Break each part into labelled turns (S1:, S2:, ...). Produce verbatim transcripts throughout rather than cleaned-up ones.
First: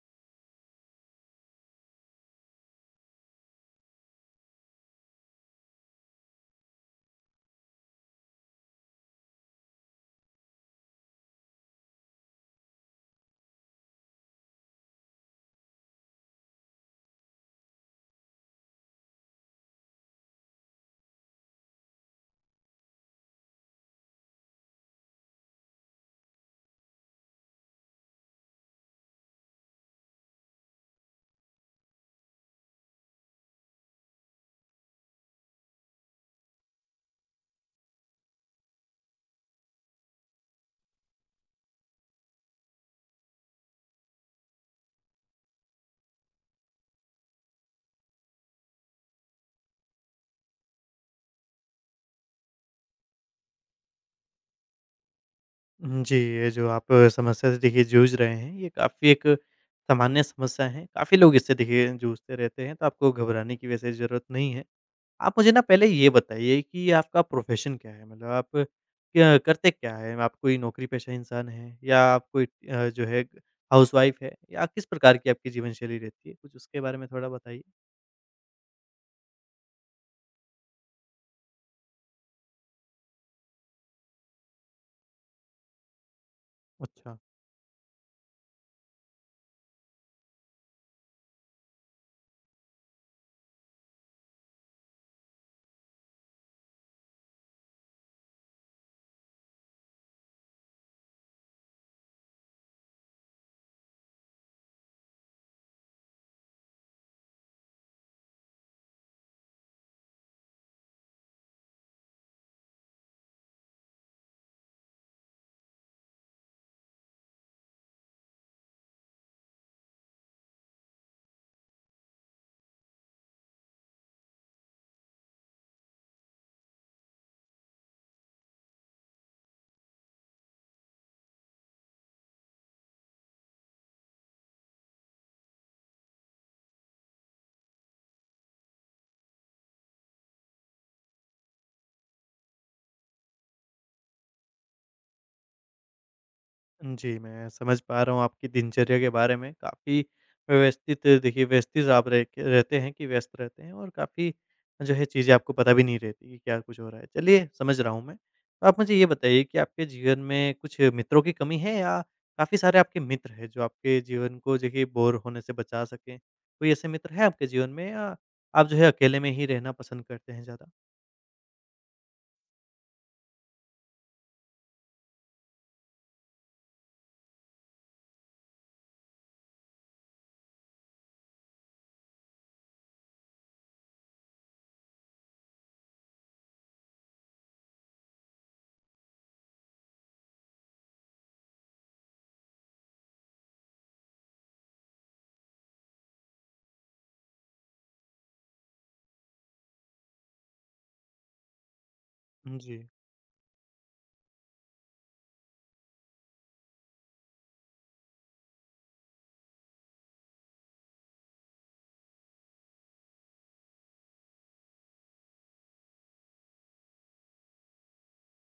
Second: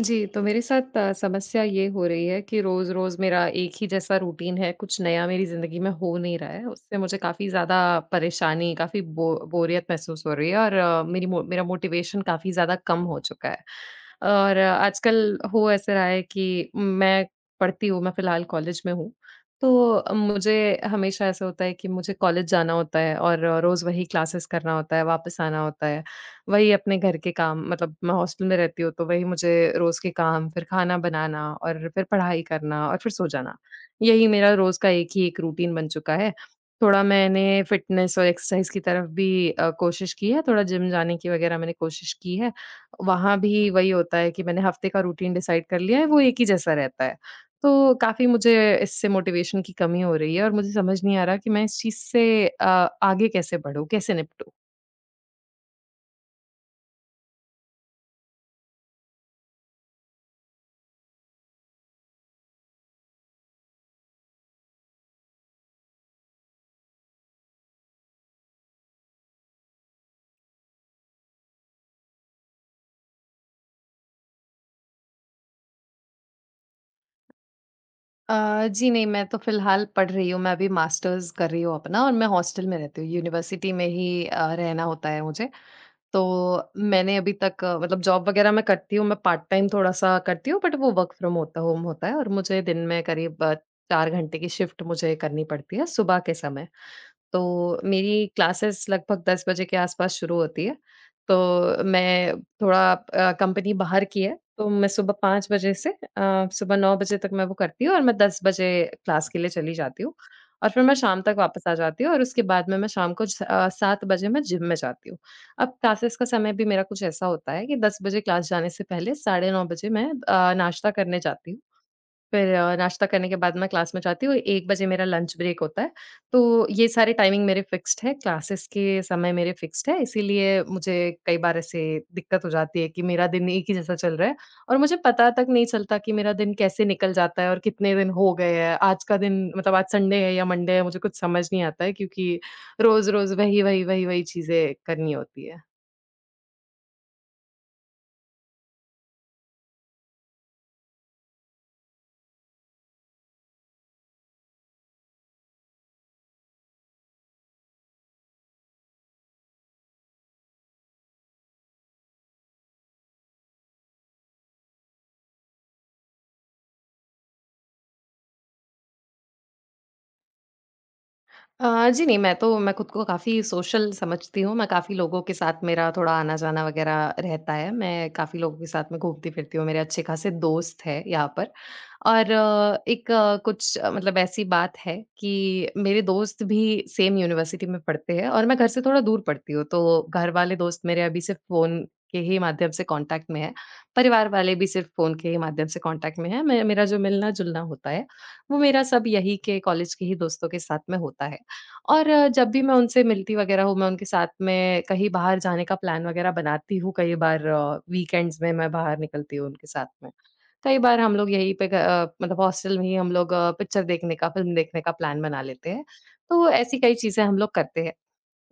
S1: जी, तो मेरे साथ अ, समस्या ये हो रही है कि रोज़-रोज़ मेरा एक ही जैसा रूटीन है, कुछ नया मेरी ज़िंदगी में हो नहीं रहा है। उससे मुझे काफ़ी ज़्यादा परेशानी, काफ़ी बो बोरियत महसूस हो रही है और अ, मेरी मो मेरा मोटिवेशन काफ़ी ज़्यादा कम हो चुका है। और अ, आजकल हो ऐसे रहा है कि मैं पढ़ती हूँ, मैं फ़िलहाल कॉलेज में हूँ, तो अ, मुझे हमेशा ऐसा होता है कि मुझे कॉलेज जाना होता है और रोज़ वही क्लासेस करना होता है, वापस आना होता है। वही अपने घर के काम मतलब मैं हॉस्टल में रहती हूँ तो वही मुझे रोज़ के काम, फिर खाना बनाना और फिर पढ़ाई करना और फिर सो जाना। यही मेरा रोज़ का एक ही एक रूटीन बन चुका है। थोड़ा मैंने फ़िटनेस और एक्सरसाइज़ की तरफ भी अ, कोशिश की है, थोड़ा जिम जाने की वग़ैरह मैंने कोशिश की है। वहाँ भी वही होता है कि मैंने हफ़्ते का रूटीन डिसाइड कर लिया है, वो एक ही जैसा रहता है। तो काफ़ी मुझे इससे मोटिवेशन की कमी हो रही है और मुझे समझ नहीं आ रहा कि मैं इस चीज़ से अ, आगे कैसे बढ़ूँ, कैसे निपटूँ?
S2: हुँ, जी, ये जो आप समस्या से देखिए जूझ रहे हैं, ये काफ़ी एक सामान्य समस्या है। काफ़ी लोग इससे देखिए जूझते रहते हैं, तो आपको घबराने की वैसे ज़रूरत नहीं है। आप मुझे ना पहले ये बताइए कि आपका प्रोफ़ेशन क्या है? मतलब आप क्या करते क्या हैं? आप कोई नौकरी-पेशा इंसान हैं या आप कोई अ, जो है हाउसवाइफ़ हैं या किस प्रकार की आपकी जीवन शैली रहती है? कुछ उसके बारे में थोड़ा बताइए।
S1: अ, जी नहीं, मैं तो फ़िलहाल पढ़ रही हूँ, मैं अभी मास्टर्स कर रही हूँ अपना और मैं हॉस्टल में रहती हूँ, यूनिवर्सिटी में ही अ, रहना होता है मुझे। तो मैंने
S2: अच्छा।
S1: अभी तक अ, मतलब जॉब वग़ैरह मैं करती हूँ, मैं पार्ट टाइम थोड़ा-सा करती हूँ बट वो वर्क फ्रॉम होता होम होता है और मुझे दिन में करीब चार घंटे की शिफ्ट मुझे करनी पड़ती है सुबह के समय। तो मेरी क्लासेस लगभग दस बजे के आसपास शुरू होती है। तो मैं थोड़ा अ, कंपनी बाहर की है, तो मैं सुबह पाँच बजे से अ, सुबह नौ बजे तक मैं वो करती हूँ और मैं दस बजे क्लास के लिए चली जाती हूँ और फिर मैं शाम तक वापस आ जाती हूँ और उसके बाद में मैं शाम को स अ, सात बजे मैं जिम में जाती हूँ। अब क्लासेस का समय भी मेरा कुछ ऐसा होता है कि दस बजे क्लास जाने से पहले साढ़े नौ बजे मैं अ, नाश्ता करने जाती हूँ। फिर अ, नाश्ता करने के बाद मैं क्लास में जाती हूँ, एक बजे मेरा लंच ब्रेक होता है। तो ये सारे टाइमिंग मेरे फ़िक्स्ड है, क्लासेस के समय मेरे फ़िक्स्ड है, इसीलिए मुझे कई बार ऐसे दिक्कत हो जाती है कि मेरा दिन एक ही जैसा चल रहा है और मुझे पता तक नहीं चलता कि मेरा दिन कैसे निकल जाता है और कितने दिन हो गए हैं। आज का दिन मतलब आज संडे है या मंडे है, मुझे कुछ समझ नहीं आता है क्योंकि रोज़-रोज़ वही, वही, वही, वही चीज़ें करनी होती है।
S2: जी, मैं समझ पा रहा हूँ आपकी दिनचर्या के बारे में। काफ़ी व्यवस्थित देखिए, व्यवस्थित आप रह के रहते हैं कि व्यस्त रहते हैं, और काफ़ी जो है चीज़ें आपको पता भी नहीं रहती कि क्या कुछ हो रहा है। चलिए, समझ रहा हूँ मैं। तो आप मुझे ये बताइए कि आपके जीवन में कुछ मित्रों की कमी है या काफ़ी सारे आपके मित्र हैं जो आपके जीवन को देखिए बोर होने से बचा सकें? कोई ऐसे मित्र हैं आपके जीवन में या आप जो है अकेले में ही रहना पसंद करते हैं ज़्यादा?
S1: अ, जी नहीं, मैं तो मैं खुद को काफ़ी सोशल समझती हूँ, मैं काफ़ी लोगों के साथ मेरा थोड़ा आना-जाना वग़ैरह रहता है, मैं काफ़ी लोगों के साथ में घूमती-फिरती हूँ, मेरे अच्छे खासे दोस्त हैं यहाँ पर। और अ, एक अ, कुछ अ, मतलब ऐसी बात है कि मेरे दोस्त भी सेम यूनिवर्सिटी में पढ़ते हैं और मैं घर से थोड़ा दूर पढ़ती हूँ, तो घर वाले दोस्त मेरे अभी सिर्फ़ फ़ोन के ही माध्यम से कॉन्टैक्ट में हैं, परिवार वाले भी सिर्फ़ फ़ोन के ही माध्यम से कॉन्टैक्ट में हैं, मैं मेरा जो मिलना-जुलना होता है, वो मेरा सब यहीं के कॉलेज के ही दोस्तों के साथ में होता है। और अ, जब भी मैं
S2: जी।
S1: उनसे मिलती वगैरह हूँ, मैं उनके साथ में कहीं बाहर जाने का प्लान वगैरह बनाती हूँ, कई बार वीकेंड्स में मैं बाहर निकलती हूँ उनके साथ में। कई बार हम लोग यहीं पे ग अ, मतलब हॉस्टल में ही हम लोग पिक्चर देखने का, फ़िल्म देखने का प्लान बना लेते हैं। तो ऐसी कई चीज़ें हम लोग करते हैं।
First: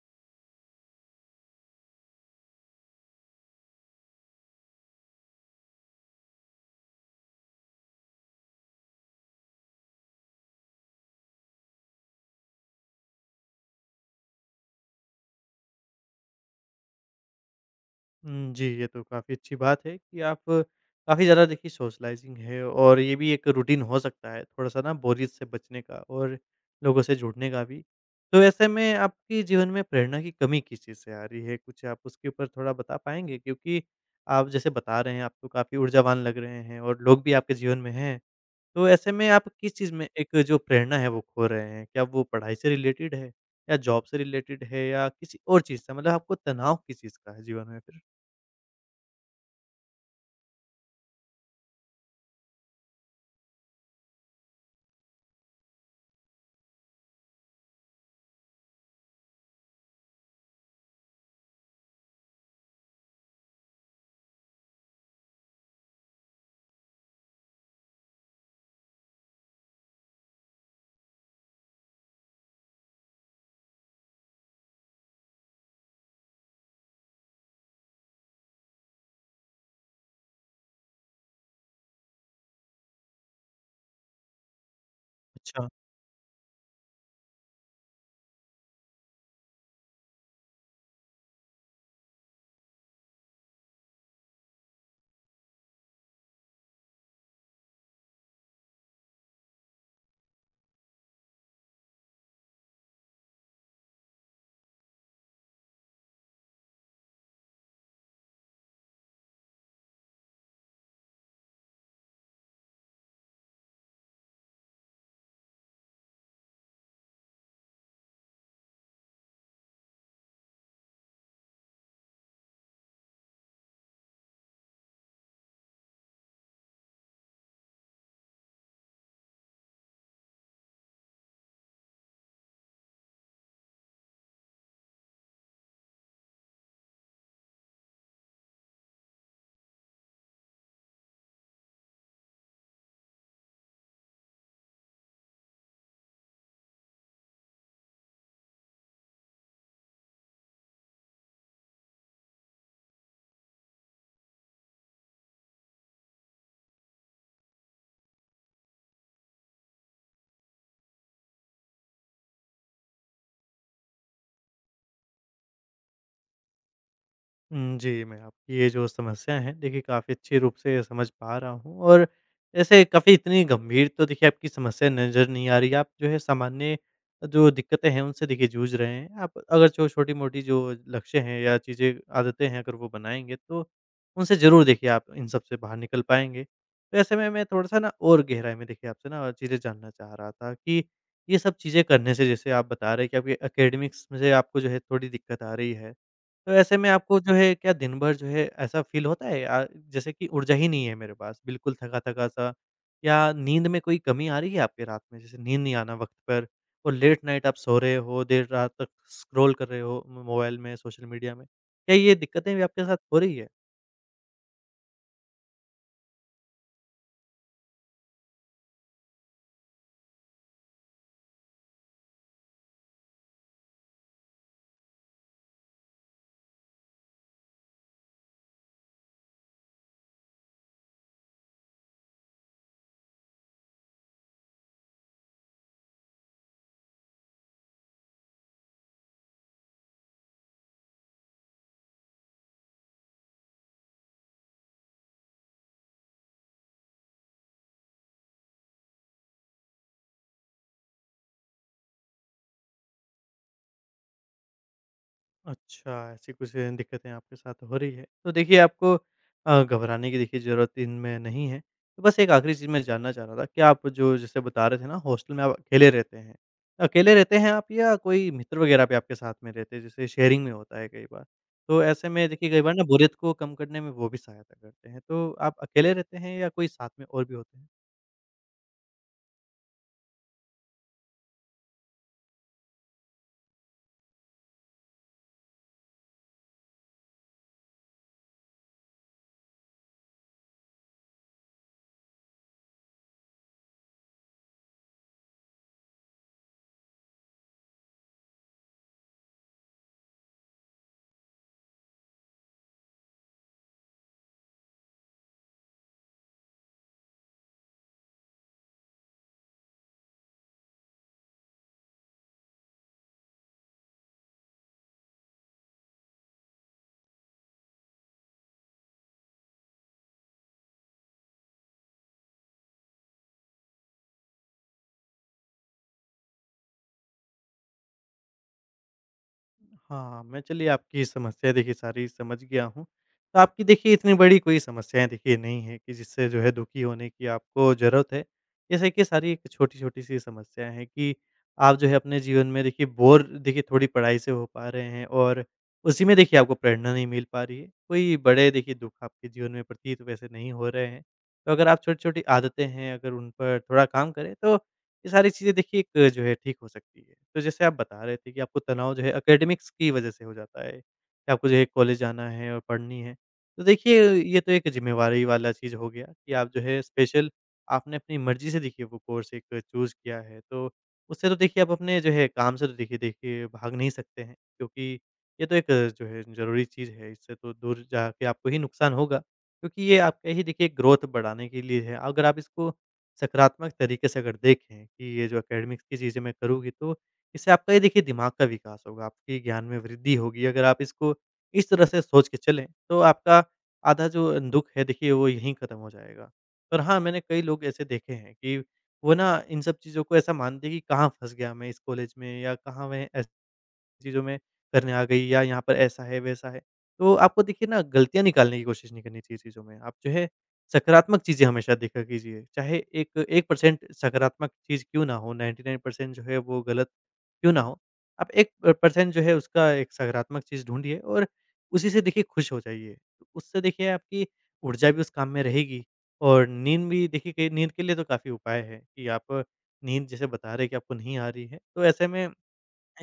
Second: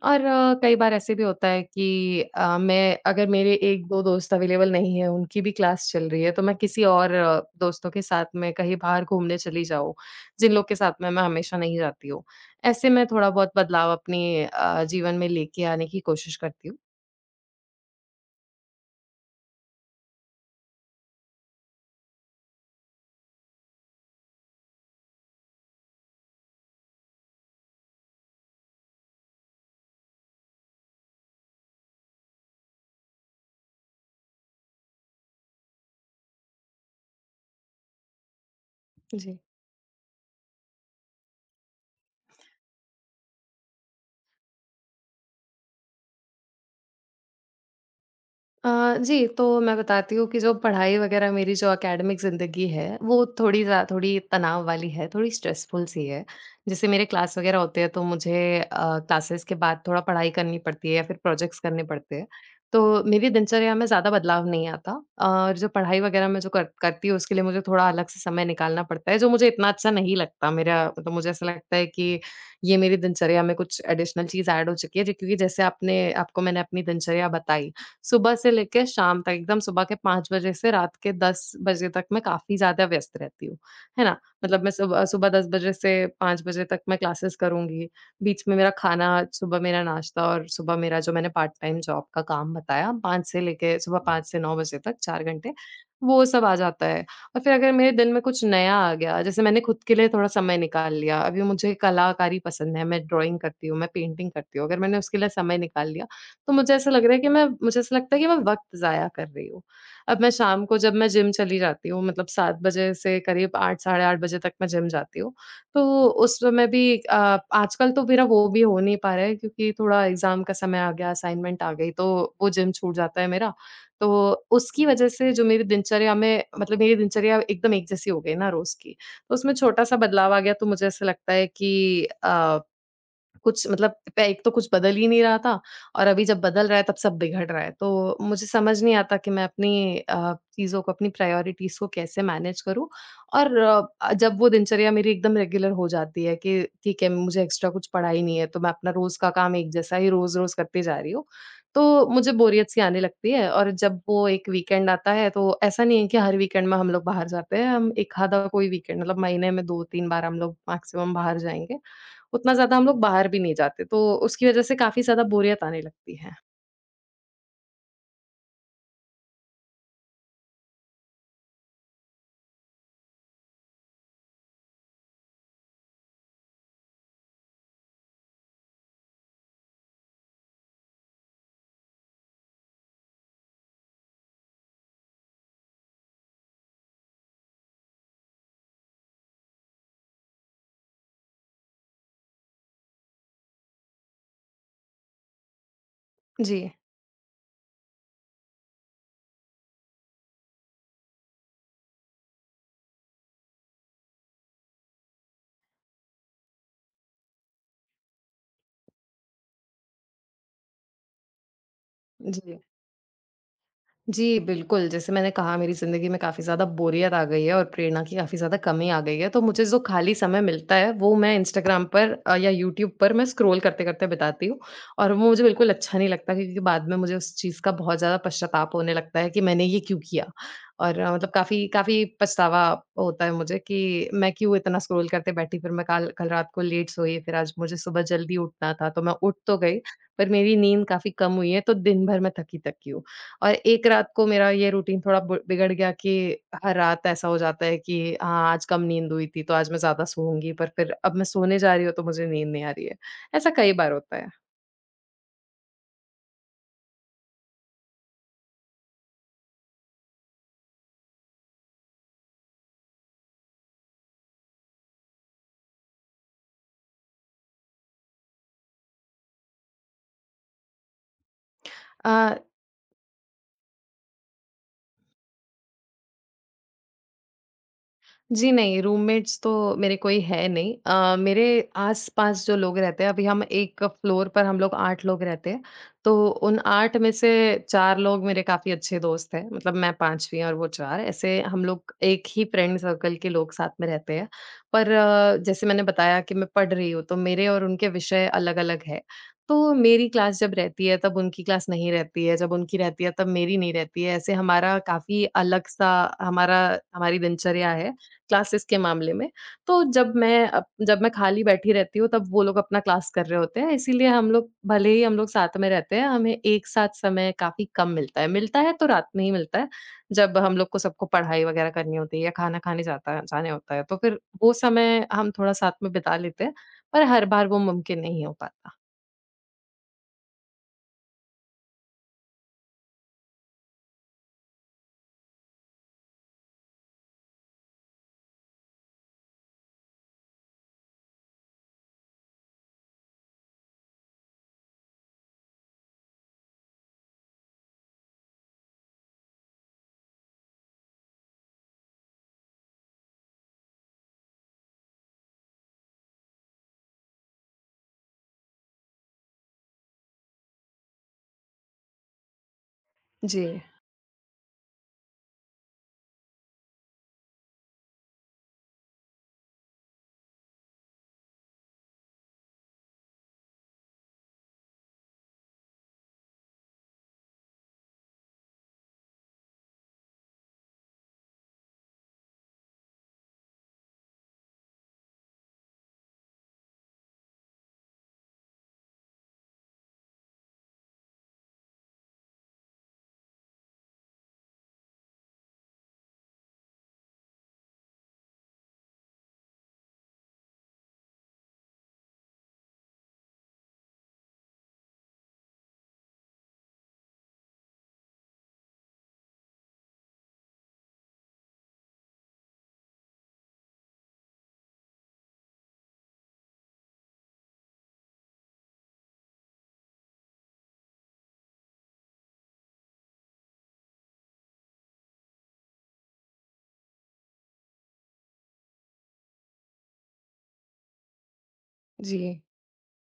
S1: और अ, कई बार ऐसे भी होता है कि अ, मैं अगर मेरे एक दो दोस्त अवेलेबल नहीं है, उनकी भी क्लास चल रही है, तो मैं किसी और अ, दोस्तों के साथ में कहीं बाहर घूमने चली जाऊँ, जिन लोग के साथ में मैं हमेशा नहीं जाती हूँ। ऐसे मैं थोड़ा-बहुत बदलाव अपने अ, जीवन में लेके आने की कोशिश करती हूँ।
S2: हुँ, जी, ये तो काफ़ी अच्छी बात है कि आप काफ़ी ज़्यादा देखिए सोशलाइज़िंग है, और ये भी एक रूटीन हो सकता है, थोड़ा-सा ना बोरियत से बचने का और लोगों से जुड़ने का भी। तो ऐसे में आपके जीवन में प्रेरणा की कमी किस चीज़ से आ रही है? कुछ आप उसके ऊपर थोड़ा बता पाएँगे? क्योंकि आप जैसे बता रहे हैं, आप तो काफ़ी ऊर्जावान लग रहे हैं और लोग भी आपके जीवन में हैं। तो ऐसे में
S1: जी।
S2: आप किस चीज़ में एक जो प्रेरणा है, वो खो रहे हैं? क्या वो पढ़ाई से रिलेटेड है या जॉब से रिलेटेड है या किसी और चीज़ से? मतलब आपको तनाव किस चीज़ का है जीवन में फिर?
S1: अ, जी, तो मैं बताती हूँ कि जो पढ़ाई वगैरह मेरी जो एकेडमिक ज़िंदगी है, वो थोड़ी ज़्या थोड़ी तनाव वाली है, थोड़ी स्ट्रेसफुल सी है। जैसे मेरे क्लास वगैरह होते हैं तो मुझे अ, क्लासेस के बाद थोड़ा पढ़ाई करनी पड़ती है या फिर प्रोजेक्ट्स करने पड़ते हैं। तो मेरी दिनचर्या में ज़्यादा बदलाव नहीं आता और जो पढ़ाई वगैरह मैं जो कर करती हूँ उसके लिए मुझे थोड़ा अलग से समय निकालना पड़ता है, जो मुझे इतना अच्छा नहीं लगता। मेरा मतलब मुझे ऐसा लगता है कि ये मेरी दिनचर्या में कुछ एडिशनल चीज़ ऐड हो चुकी है, जो क्योंकि जैसे आपने आपको मैंने अपनी दिनचर्या बताई सुबह से लेके शाम तक एकदम सुबह के पाँच बजे से रात के दस बजे तक मैं काफ़ी ज़्यादा व्यस्त रहती हूँ, है ना? मतलब मैं सुबह सुबह दस
S2: अच्छा।
S1: बजे से पाँच बजे तक मैं क्लासेस करूँगी, बीच में मेरा खाना, सुबह मेरा नाश्ता और सुबह मेरा जो मैंने पार्ट टाइम जॉब का काम बताया पाँच से लेके सुबह पाँच से नौ बजे तक चार घंटे, वो सब आ जाता है। और फिर अगर मेरे दिन में कुछ नया आ गया, जैसे मैंने खुद के लिए थोड़ा समय निकाल लिया, अभी मुझे कलाकारी पसंद है, मैं ड्राइंग करती हूँ, मैं पेंटिंग करती हूँ, अगर मैंने उसके लिए समय निकाल लिया तो मुझे ऐसा लग रहा है कि मैं मुझे ऐसा लगता है कि मैं वक़्त ज़ाया कर रही हूँ। अब मैं शाम को जब मैं जिम चली जाती हूँ मतलब सात बजे से करीब आठ साढ़े आठ बजे तक मैं जिम जाती हूँ। तो उस समय भी अ, आजकल तो मेरा वो भी हो नहीं पा रहा है क्योंकि थोड़ा एग्ज़ाम का समय आ गया, असाइनमेंट आ गई, तो वो जिम छूट जाता है मेरा। तो उसकी वज़ह से जो मेरी दिनचर्या में मतलब मेरी दिनचर्या एकदम एक जैसी हो गई ना रोज़ की। तो उसमें छोटा-सा बदलाव आ गया तो मुझे ऐसा लगता है कि अ कुछ मतलब प एक तो कुछ बदल ही नहीं रहा था और अभी जब बदल रहा है तब सब बिगड़ रहा है। तो मुझे समझ नहीं आता कि मैं अपनी अ, चीज़ों को अपनी प्रायोरिटीज़ को कैसे मैनेज करूँ? और अ, जब वो दिनचर्या मेरी एकदम रेगुलर हो जाती है कि ठीक है, मुझे एक्स्ट्रा कुछ पड़ा ही नहीं है, तो मैं अपना रोज़ का काम एक जैसा ही रोज़-रोज़ करती जा रही हूँ। तो मुझे बोरियत सी आने लगती है और जब वो एक वीकेंड आता है तो ऐसा नहीं है कि हर वीकेंड में हम लोग बाहर जाते हैं, हम एक आधा कोई वीकेंड मतलब महीने में दो तीन बार हम लोग मैक्सिमम बाहर जाएँगे। उतना ज़्यादा हम लोग बाहर भी नहीं जाते, तो उसकी वज़ह से काफ़ी ज़्यादा बोरियत आने लगती है।
S2: उम, जी, मैं आपकी ये जो समस्या है देखिए काफ़ी अच्छे रूप से समझ पा रहा हूँ, और ऐसे काफ़ी इतनी गंभीर तो देखिए आपकी समस्या नज़र नहीं आ रही। आप जो है सामान्य जो दिक्कतें हैं उनसे देखिए जूझ रहे हैं। आप अगर जो छोटी-मोटी जो लक्ष्य हैं या चीज़ें आदतें हैं, अगर वो बनाएँगे, तो उनसे ज़रूर देखिए आप इन सब से बाहर निकल पाएँगे। तो ऐसे में मैं थोड़ा-सा ना और गहराई में देखिए आपसे ना चीज़ें जानना चाह रहा था कि ये सब चीज़ें करने से, जैसे आप बता रहे हैं कि आपके एकेडमिक्स में से आपको जो है थोड़ी दिक्कत आ रही है। तो
S1: जी।
S2: ऐसे में आपको जो है क्या दिन भर जो है ऐसा फ़ील होता है अ, जैसे कि ऊर्जा ही नहीं है मेरे पास, बिल्कुल थका-थका सा, या नींद में कोई कमी आ रही है आपके रात में? जैसे नींद नहीं आना वक़्त पर, और लेट नाइट आप सो रहे हो, देर रात तक स्क्रॉल कर रहे हो मो मोबाइल में, सोशल मीडिया में। क्या ये दिक्कतें
S1: जी।
S2: भी आपके साथ हो रही है?
S1: जी, बिल्कुल, जैसे मैंने कहा मेरी ज़िंदगी में काफ़ी ज़्यादा बोरियत आ गई है और प्रेरणा की काफ़ी ज़्यादा कमी आ गई है, तो मुझे जो खाली समय मिलता है वो मैं इंस्टाग्राम पर अ, या यूट्यूब पर मैं स्क्रॉल करते-करते बिताती हूँ और वो मुझे बिल्कुल अच्छा नहीं लगता क्योंकि बाद में मुझे उस चीज़ का बहुत ज़्यादा पश्चाताप होने लगता है कि मैंने ये क्यों किया? और अ, मतलब काफ़ी काफ़ी पछतावा होता है मुझे कि मैं क्यों इतना स्क्रॉल करते बैठी, फिर मैं काल कल रात को लेट सोई, फिर आज मुझे सुबह जल्दी उठना था, तो मैं उठ तो गई, पर मेरी नींद काफ़ी कम हुई है, तो दिन भर मैं थकी-थकी हूँ। और एक रात को मेरा ये रूटीन थोड़ा ब बिगड़ गया कि हर रात ऐसा हो जाता है कि हाँ, आज कम नींद हुई थी, तो आज मैं ज़्यादा सोऊँगी, पर फिर अब मैं सोने जा रही हूँ, तो मुझे नींद नहीं आ रही है। ऐसा कई बार होता है।
S2: अच्छा, ऐसी कुछ दिक्कतें आपके साथ हो रही है। तो देखिए आपको अ, घबराने की देखिए ज़रूरत इनमें नहीं है। तो बस एक आखिरी चीज़ मैं जानना चाह रहा था कि आप जो जैसे बता रहे थे ना, हॉस्टल में आप अकेले रहते हैं। अकेले रहते हैं आप, या कोई मित्र वग़ैरह भी आपके साथ में रहते हैं जैसे शेयरिंग में होता है कई बार? तो ऐसे
S1: अ,
S2: में देखिए कई बार ना बोरियत को कम करने में वो भी सहायता करते हैं। तो आप अकेले रहते हैं या कोई साथ में और भी होते हैं?
S1: जी, नहीं, रूममेट्स तो मेरे कोई है नहीं। अ, मेरे आस-पास जो लोग रहते हैं, अभी हम एक फ्लोर पर हम लोग आठ लोग रहते हैं, तो उन आठ में से चार लोग मेरे काफ़ी अच्छे दोस्त हैं, मतलब मैं पाँचवीं और वो चार ऐसे हम लोग एक ही फ्रेंड सर्कल के लोग साथ में रहते हैं। पर अ, जैसे मैंने बताया कि मैं पढ़ रही हूँ, तो मेरे और उनके विषय अलग-अलग हैं। तो मेरी क्लास जब रहती है, तब उनकी क्लास नहीं रहती है, जब उनकी रहती है, तब मेरी नहीं रहती है, ऐसे हमारा काफ़ी अलग-सा हमारा हमारी दिनचर्या है। क्लासेस के मामले में। तो जब मैं अप जब मैं खाली बैठी रहती हूँ, तब वो लोग अपना क्लास कर रहे होते हैं, इसीलिए हम लोग भले ही हम लोग साथ में रहते हैं, हमें एक साथ समय काफ़ी कम मिलता है। मिलता है तो रात में ही मिलता है, जब हम लोग को सबको पढ़ाई वगैरह करनी होती है या खाना खाने जाता जाने होता है, तो फिर वो समय हम थोड़ा साथ में बिता लेते हैं, पर हर बार वो मुमकिन नहीं हो पाता।
S2: हाँ, मैं, चलिए आपकी समस्या देखिए सारी समझ गया हूँ। तो आपकी देखिए इतनी बड़ी कोई समस्याएँ देखिए नहीं है कि जिससे जो है दुखी होने की आपको ज़रूरत है। जैसे कि सारी एक छोटी-छोटी सी समस्या है कि आप जो है अपने जीवन में देखिए बोर देखिए थोड़ी पढ़ाई से हो पा रहे हैं, और उसी में देखिए आपको प्रेरणा नहीं मिल पा रही है। कोई बड़े देखिए दुःख आपके जीवन में प्रतीत वैसे नहीं हो रहे हैं। तो अगर आप छोटी-छोटी आदतें हैं, अगर उन पर थोड़ा काम करें, तो ये सारी चीज़ें देखिए एक जो है ठीक हो सकती है। तो जैसे आप बता रहे थे कि आपको तनाव जो है एकेडमिक्स की वज़ह से हो जाता है, कि आपको जो है कॉलेज जाना है और पढ़नी है।
S1: जी।
S2: तो देखिए ये तो एक ज़िम्मेवारी वाला चीज़ हो गया कि आप जो है स्पेशल, आपने अपनी मर्ज़ी से देखिए वो कोर्स एक चूज़ किया है। तो उससे तो देखिए आप अपने जो है काम से तो देखिए देखिए भाग नहीं सकते हैं, क्योंकि ये तो एक जो है ज़रूरी चीज़ है। इससे तो दूर जाके आपको ही नुकसान होगा, क्योंकि ये आपका ही देखिए ग्रोथ बढ़ाने के लिए है। अगर आप इसको सकारात्मक तरीके से अगर देखें कि ये जो एकेडमिक्स की चीज़ें मैं करूँगी, तो इससे आपका ये देखिए दिमाग का विकास होगा, आपके ज्ञान में वृद्धि होगी। अगर आप इसको इस तरह से सोच के चलें, तो आपका आधा जो दुःख है देखिए वो यहीं ख़त्म हो जाएगा। पर हाँ, मैंने कई लोग ऐसे देखे हैं कि वो ना इन सब चीज़ों को ऐसा मानते हैं कि कहाँ फँस गया मैं इस कॉलेज में, या कहाँ मैं ऐस चीज़ों में करने आ गई, या यहाँ पर ऐसा है, वैसा है। तो आपको देखिए ना गलतियाँ निकालने की कोशिश नहीं करनी चाहिए चीज़ों में। आप जो है सकारात्मक चीज़ें हमेशा देखा कीजिए। चाहे एक 1% सकारात्मक चीज़ क्यों ना हो, नाइन्टी नाइन परसेंट जो है वो गलत क्यों ना हो, आप वन परसेंट जो है उसका एक सकारात्मक चीज़ ढूँढिए, और उसी से देखिए खुश हो जाइए। तो उससे देखिए आपकी ऊर्जा भी उस काम में रहेगी, और नींद भी देखिए, कई नींद के लिए तो काफ़ी उपाय है कि आप नींद जैसे बता रहे हैं कि आपको नहीं आ रही है, तो ऐसे में
S1: जी,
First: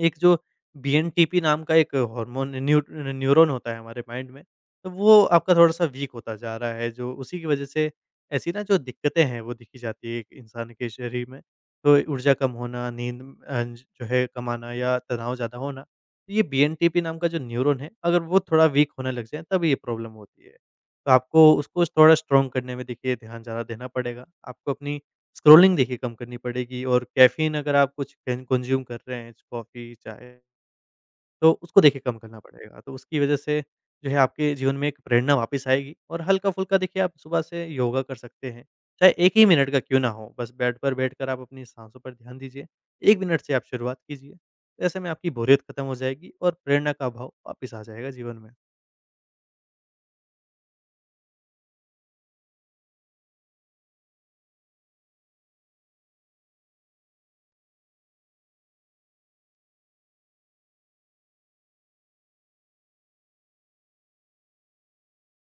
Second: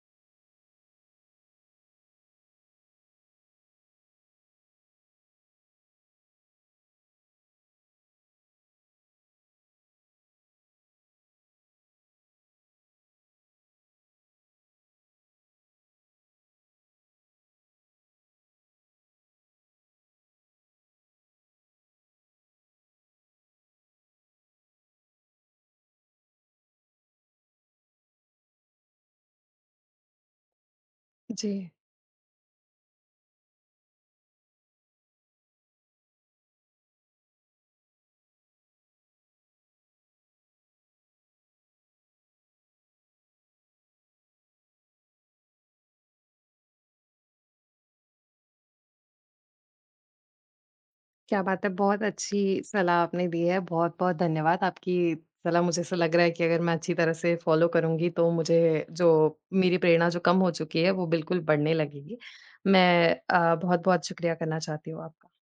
S2: एक जो बीएनटीपी नाम का एक हार्मोन न्यू न्यूरॉन होता है हमारे माइंड में, तो वो आपका थोड़ा-सा वीक होता जा रहा है, जो उसी की वजह से ऐसी ना जो दिक्कतें हैं, वो दिखी जाती है एक इंसान के शरीर में। तो ऊर्जा कम होना, नींद अ, जो है कम आना, या तनाव ज़्यादा होना, तो ये बीएनटीपी नाम का जो न्यूरॉन है, अगर वो थोड़ा वीक होने लग जाए, तब ये प्रॉब्लम होती है। तो आपको उसको थोड़ा स्ट्रॉन्ग करने में देखिए ध्यान ज़्यादा देना पड़ेगा। आपको अपनी स्क्रॉलिंग देखिए कम करनी पड़ेगी, और कैफ़ीन अगर आप कुछ कन कंज़्यूम कर रहे हैं, कॉफ़ी, चाय,
S1: जी।
S2: तो उसको देखिए कम करना पड़ेगा। तो उसकी वज़ह से जो है आपके जीवन में एक प्रेरणा वापस आएगी, और हल्का-फुल्का देखिए आप सुबह से योगा कर सकते हैं। चाहे एक ही मिनट का क्यों ना हो, बस बेड पर बैठकर आप अपनी साँसों पर ध्यान दीजिए। एक मिनट से आप शुरुआत कीजिए। ऐसे में आपकी बोरियत खत्म हो जाएगी, और प्रेरणा का अभाव वापस आ जाएगा जीवन में।
S1: क्या बात है! बहुत अच्छी सलाह आपने दी है, बहुत-बहुत धन्यवाद। आपकी सलाह मुझे ऐसा लग रहा है कि अगर मैं अच्छी तरह से फ़ॉलो करूँगी तो मुझे जो मेरी प्रेरणा जो कम हो चुकी है, वो बिल्कुल बढ़ने लगेगी। मैं अ, बहुत-बहुत शुक्रिया करना चाहती हूँ आपका।